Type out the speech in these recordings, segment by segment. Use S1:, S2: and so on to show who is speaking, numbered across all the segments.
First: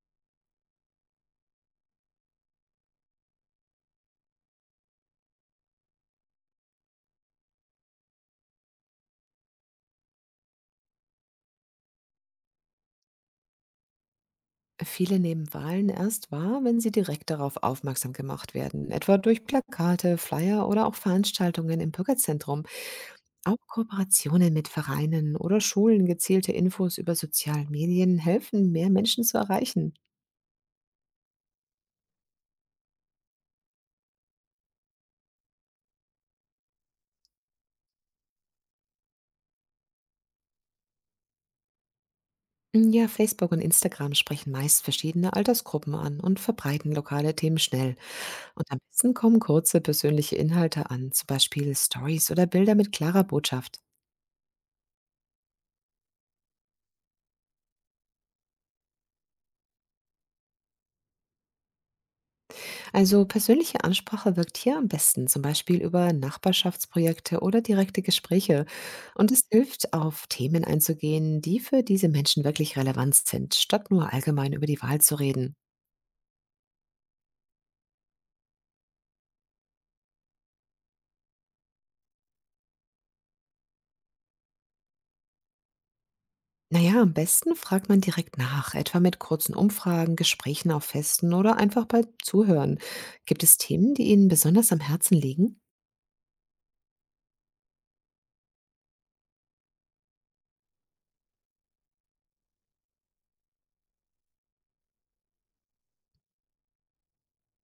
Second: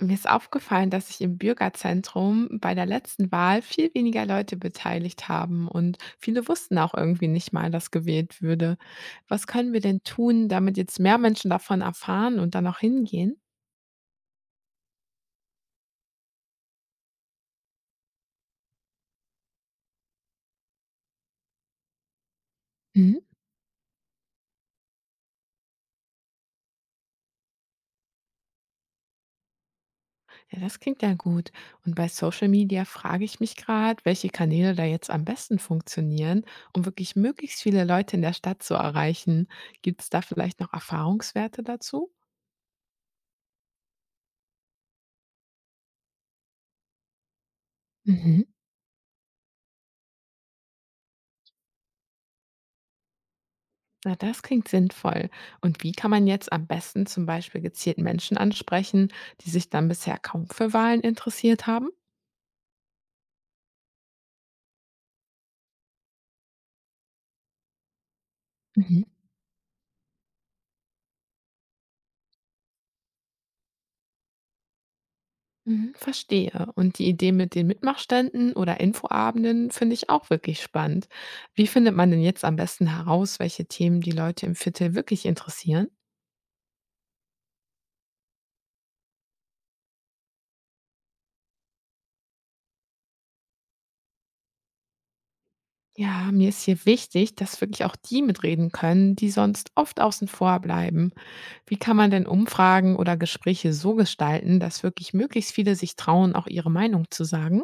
S1: Mir ist aufgefallen, dass sich im Bürgerzentrum bei der letzten Wahl viel weniger Leute beteiligt haben und viele wussten auch irgendwie nicht mal, dass gewählt würde. Was können wir denn tun, damit jetzt mehr Menschen davon erfahren und dann auch hingehen?
S2: Viele nehmen Wahlen erst wahr, wenn sie direkt darauf aufmerksam gemacht werden, etwa durch Plakate, Flyer oder auch Veranstaltungen im Bürgerzentrum.
S1: Mhm.
S2: Auch Kooperationen mit Vereinen oder Schulen, gezielte Infos über sozialen Medien helfen, mehr Menschen zu erreichen.
S1: Ja, das klingt ja gut. Und bei Social Media frage ich mich gerade, welche Kanäle da jetzt am besten funktionieren, um wirklich möglichst viele Leute in der Stadt zu erreichen. Gibt es da vielleicht noch Erfahrungswerte dazu?
S2: Ja, Facebook und Instagram sprechen meist verschiedene Altersgruppen an und verbreiten lokale Themen schnell.
S1: Mhm.
S2: Und am besten kommen kurze persönliche Inhalte an, zum Beispiel Stories oder Bilder mit klarer Botschaft.
S1: Na, das klingt sinnvoll. Und wie kann man jetzt am besten zum Beispiel gezielt Menschen ansprechen, die sich dann bisher kaum für Wahlen interessiert haben?
S2: Also persönliche Ansprache wirkt hier am besten, zum Beispiel über Nachbarschaftsprojekte oder direkte Gespräche.
S1: Mhm.
S2: Und es hilft, auf Themen einzugehen, die für diese Menschen wirklich relevant sind, statt nur allgemein über die Wahl zu reden.
S1: Mhm, verstehe. Und die Idee mit den Mitmachständen oder Infoabenden finde ich auch wirklich spannend. Wie findet man denn jetzt am besten heraus, welche Themen die Leute im Viertel wirklich interessieren?
S2: Naja, am besten fragt man direkt nach, etwa mit kurzen Umfragen, Gesprächen auf Festen oder einfach bei Zuhören. Gibt es Themen, die Ihnen besonders am Herzen liegen?
S1: Ja, mir ist hier wichtig, dass wirklich auch die mitreden können, die sonst oft außen vor bleiben. Wie kann man denn Umfragen oder Gespräche so gestalten, dass wirklich möglichst viele sich trauen, auch ihre Meinung zu sagen?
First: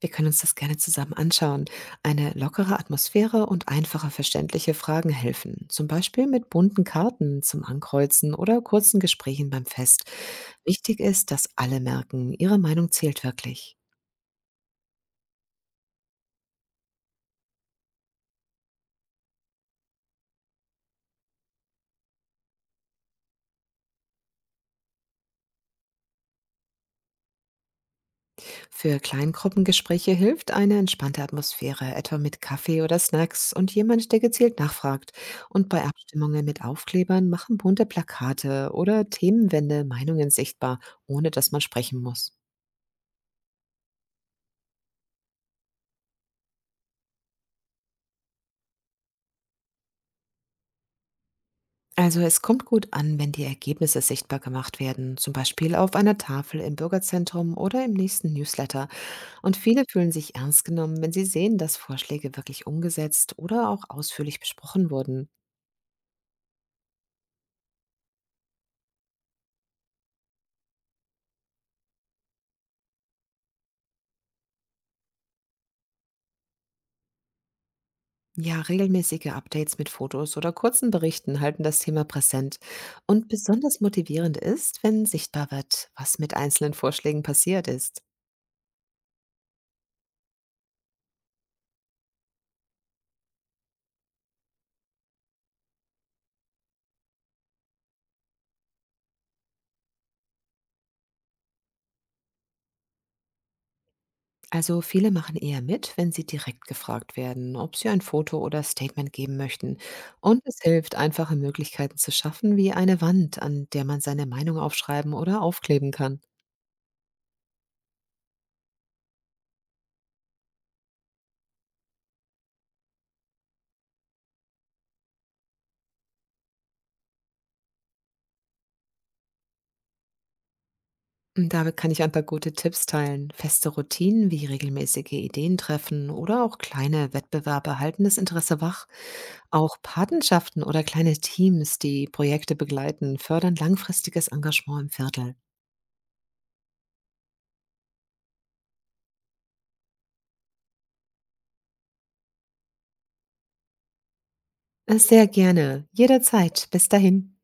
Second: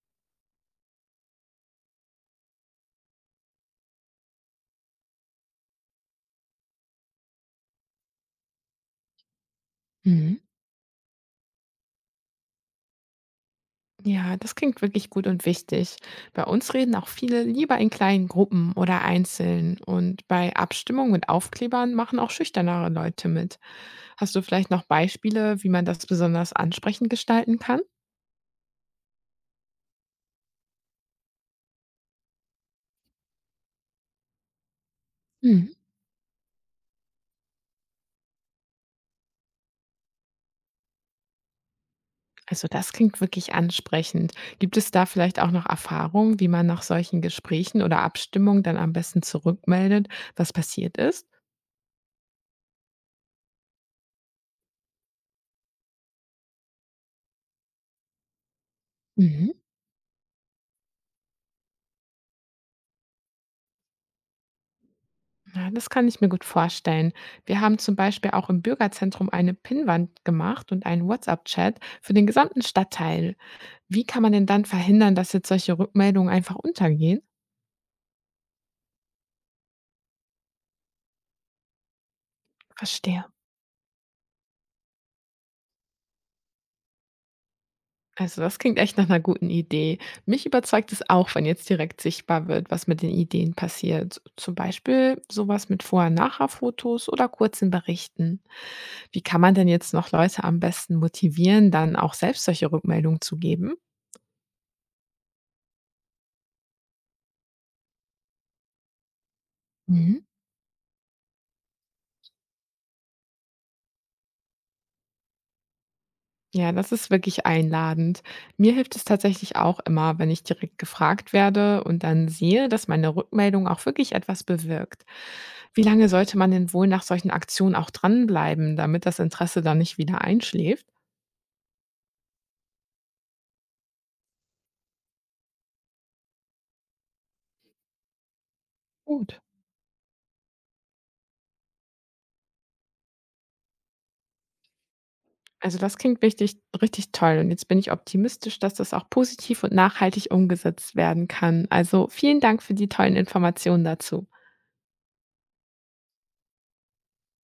S2: Wir können uns das gerne zusammen anschauen. Eine lockere Atmosphäre und einfache verständliche Fragen helfen. Zum Beispiel mit bunten Karten zum Ankreuzen oder kurzen Gesprächen beim Fest.
S1: Mhm.
S2: Wichtig ist, dass alle merken, ihre Meinung zählt wirklich.
S1: Ja, das klingt wirklich gut und wichtig. Bei uns reden auch viele lieber in kleinen Gruppen oder einzeln. Und bei Abstimmungen mit Aufklebern machen auch schüchternere Leute mit. Hast du vielleicht noch Beispiele, wie man das besonders ansprechend gestalten kann?
S2: Für Kleingruppengespräche hilft eine entspannte Atmosphäre, etwa mit Kaffee oder Snacks und jemand, der gezielt nachfragt. Und bei Abstimmungen mit Aufklebern machen bunte Plakate oder Themenwände Meinungen sichtbar, ohne dass man sprechen muss.
S1: Also das klingt wirklich ansprechend. Gibt es da vielleicht auch noch Erfahrungen, wie man nach solchen Gesprächen oder Abstimmungen dann am besten zurückmeldet, was passiert ist?
S2: Also es kommt gut an, wenn die Ergebnisse sichtbar gemacht werden, zum Beispiel auf einer Tafel im Bürgerzentrum oder im nächsten Newsletter.
S1: Mhm.
S2: Und viele fühlen sich ernst genommen, wenn sie sehen, dass Vorschläge wirklich umgesetzt oder auch ausführlich besprochen wurden.
S1: Ja, das kann ich mir gut vorstellen. Wir haben zum Beispiel auch im Bürgerzentrum eine Pinnwand gemacht und einen WhatsApp-Chat für den gesamten Stadtteil. Wie kann man denn dann verhindern, dass jetzt solche Rückmeldungen einfach untergehen?
S2: Ja, regelmäßige Updates mit Fotos oder kurzen Berichten halten das Thema präsent.
S1: Verstehe.
S2: Und besonders motivierend ist, wenn sichtbar wird, was mit einzelnen Vorschlägen passiert ist.
S1: Also, das klingt echt nach einer guten Idee. Mich überzeugt es auch, wenn jetzt direkt sichtbar wird, was mit den Ideen passiert. Zum Beispiel sowas mit Vor und Nachher-Fotos oder kurzen Berichten. Wie kann man denn jetzt noch Leute am besten motivieren, dann auch selbst solche Rückmeldungen zu geben?
S2: Also viele machen eher mit, wenn sie direkt gefragt werden, ob sie ein Foto oder Statement geben möchten.
S1: Mhm.
S2: Und es hilft, einfache Möglichkeiten zu schaffen, wie eine Wand, an der man seine Meinung aufschreiben oder aufkleben kann.
S1: Ja, das ist wirklich einladend. Mir hilft es tatsächlich auch immer, wenn ich direkt gefragt werde und dann sehe, dass meine Rückmeldung auch wirklich etwas bewirkt. Wie lange sollte man denn wohl nach solchen Aktionen auch dranbleiben, damit das Interesse dann nicht wieder einschläft?
S2: Und damit kann ich ein paar gute Tipps teilen. Feste Routinen wie regelmäßige Ideentreffen oder auch kleine Wettbewerbe halten das Interesse wach.
S1: Gut.
S2: Auch Patenschaften oder kleine Teams, die Projekte begleiten, fördern langfristiges Engagement im Viertel.
S1: Also das klingt richtig, richtig toll. Und jetzt bin ich optimistisch, dass das auch positiv und nachhaltig umgesetzt werden kann. Also vielen Dank für die tollen Informationen dazu.
S2: Sehr gerne, jederzeit. Bis dahin.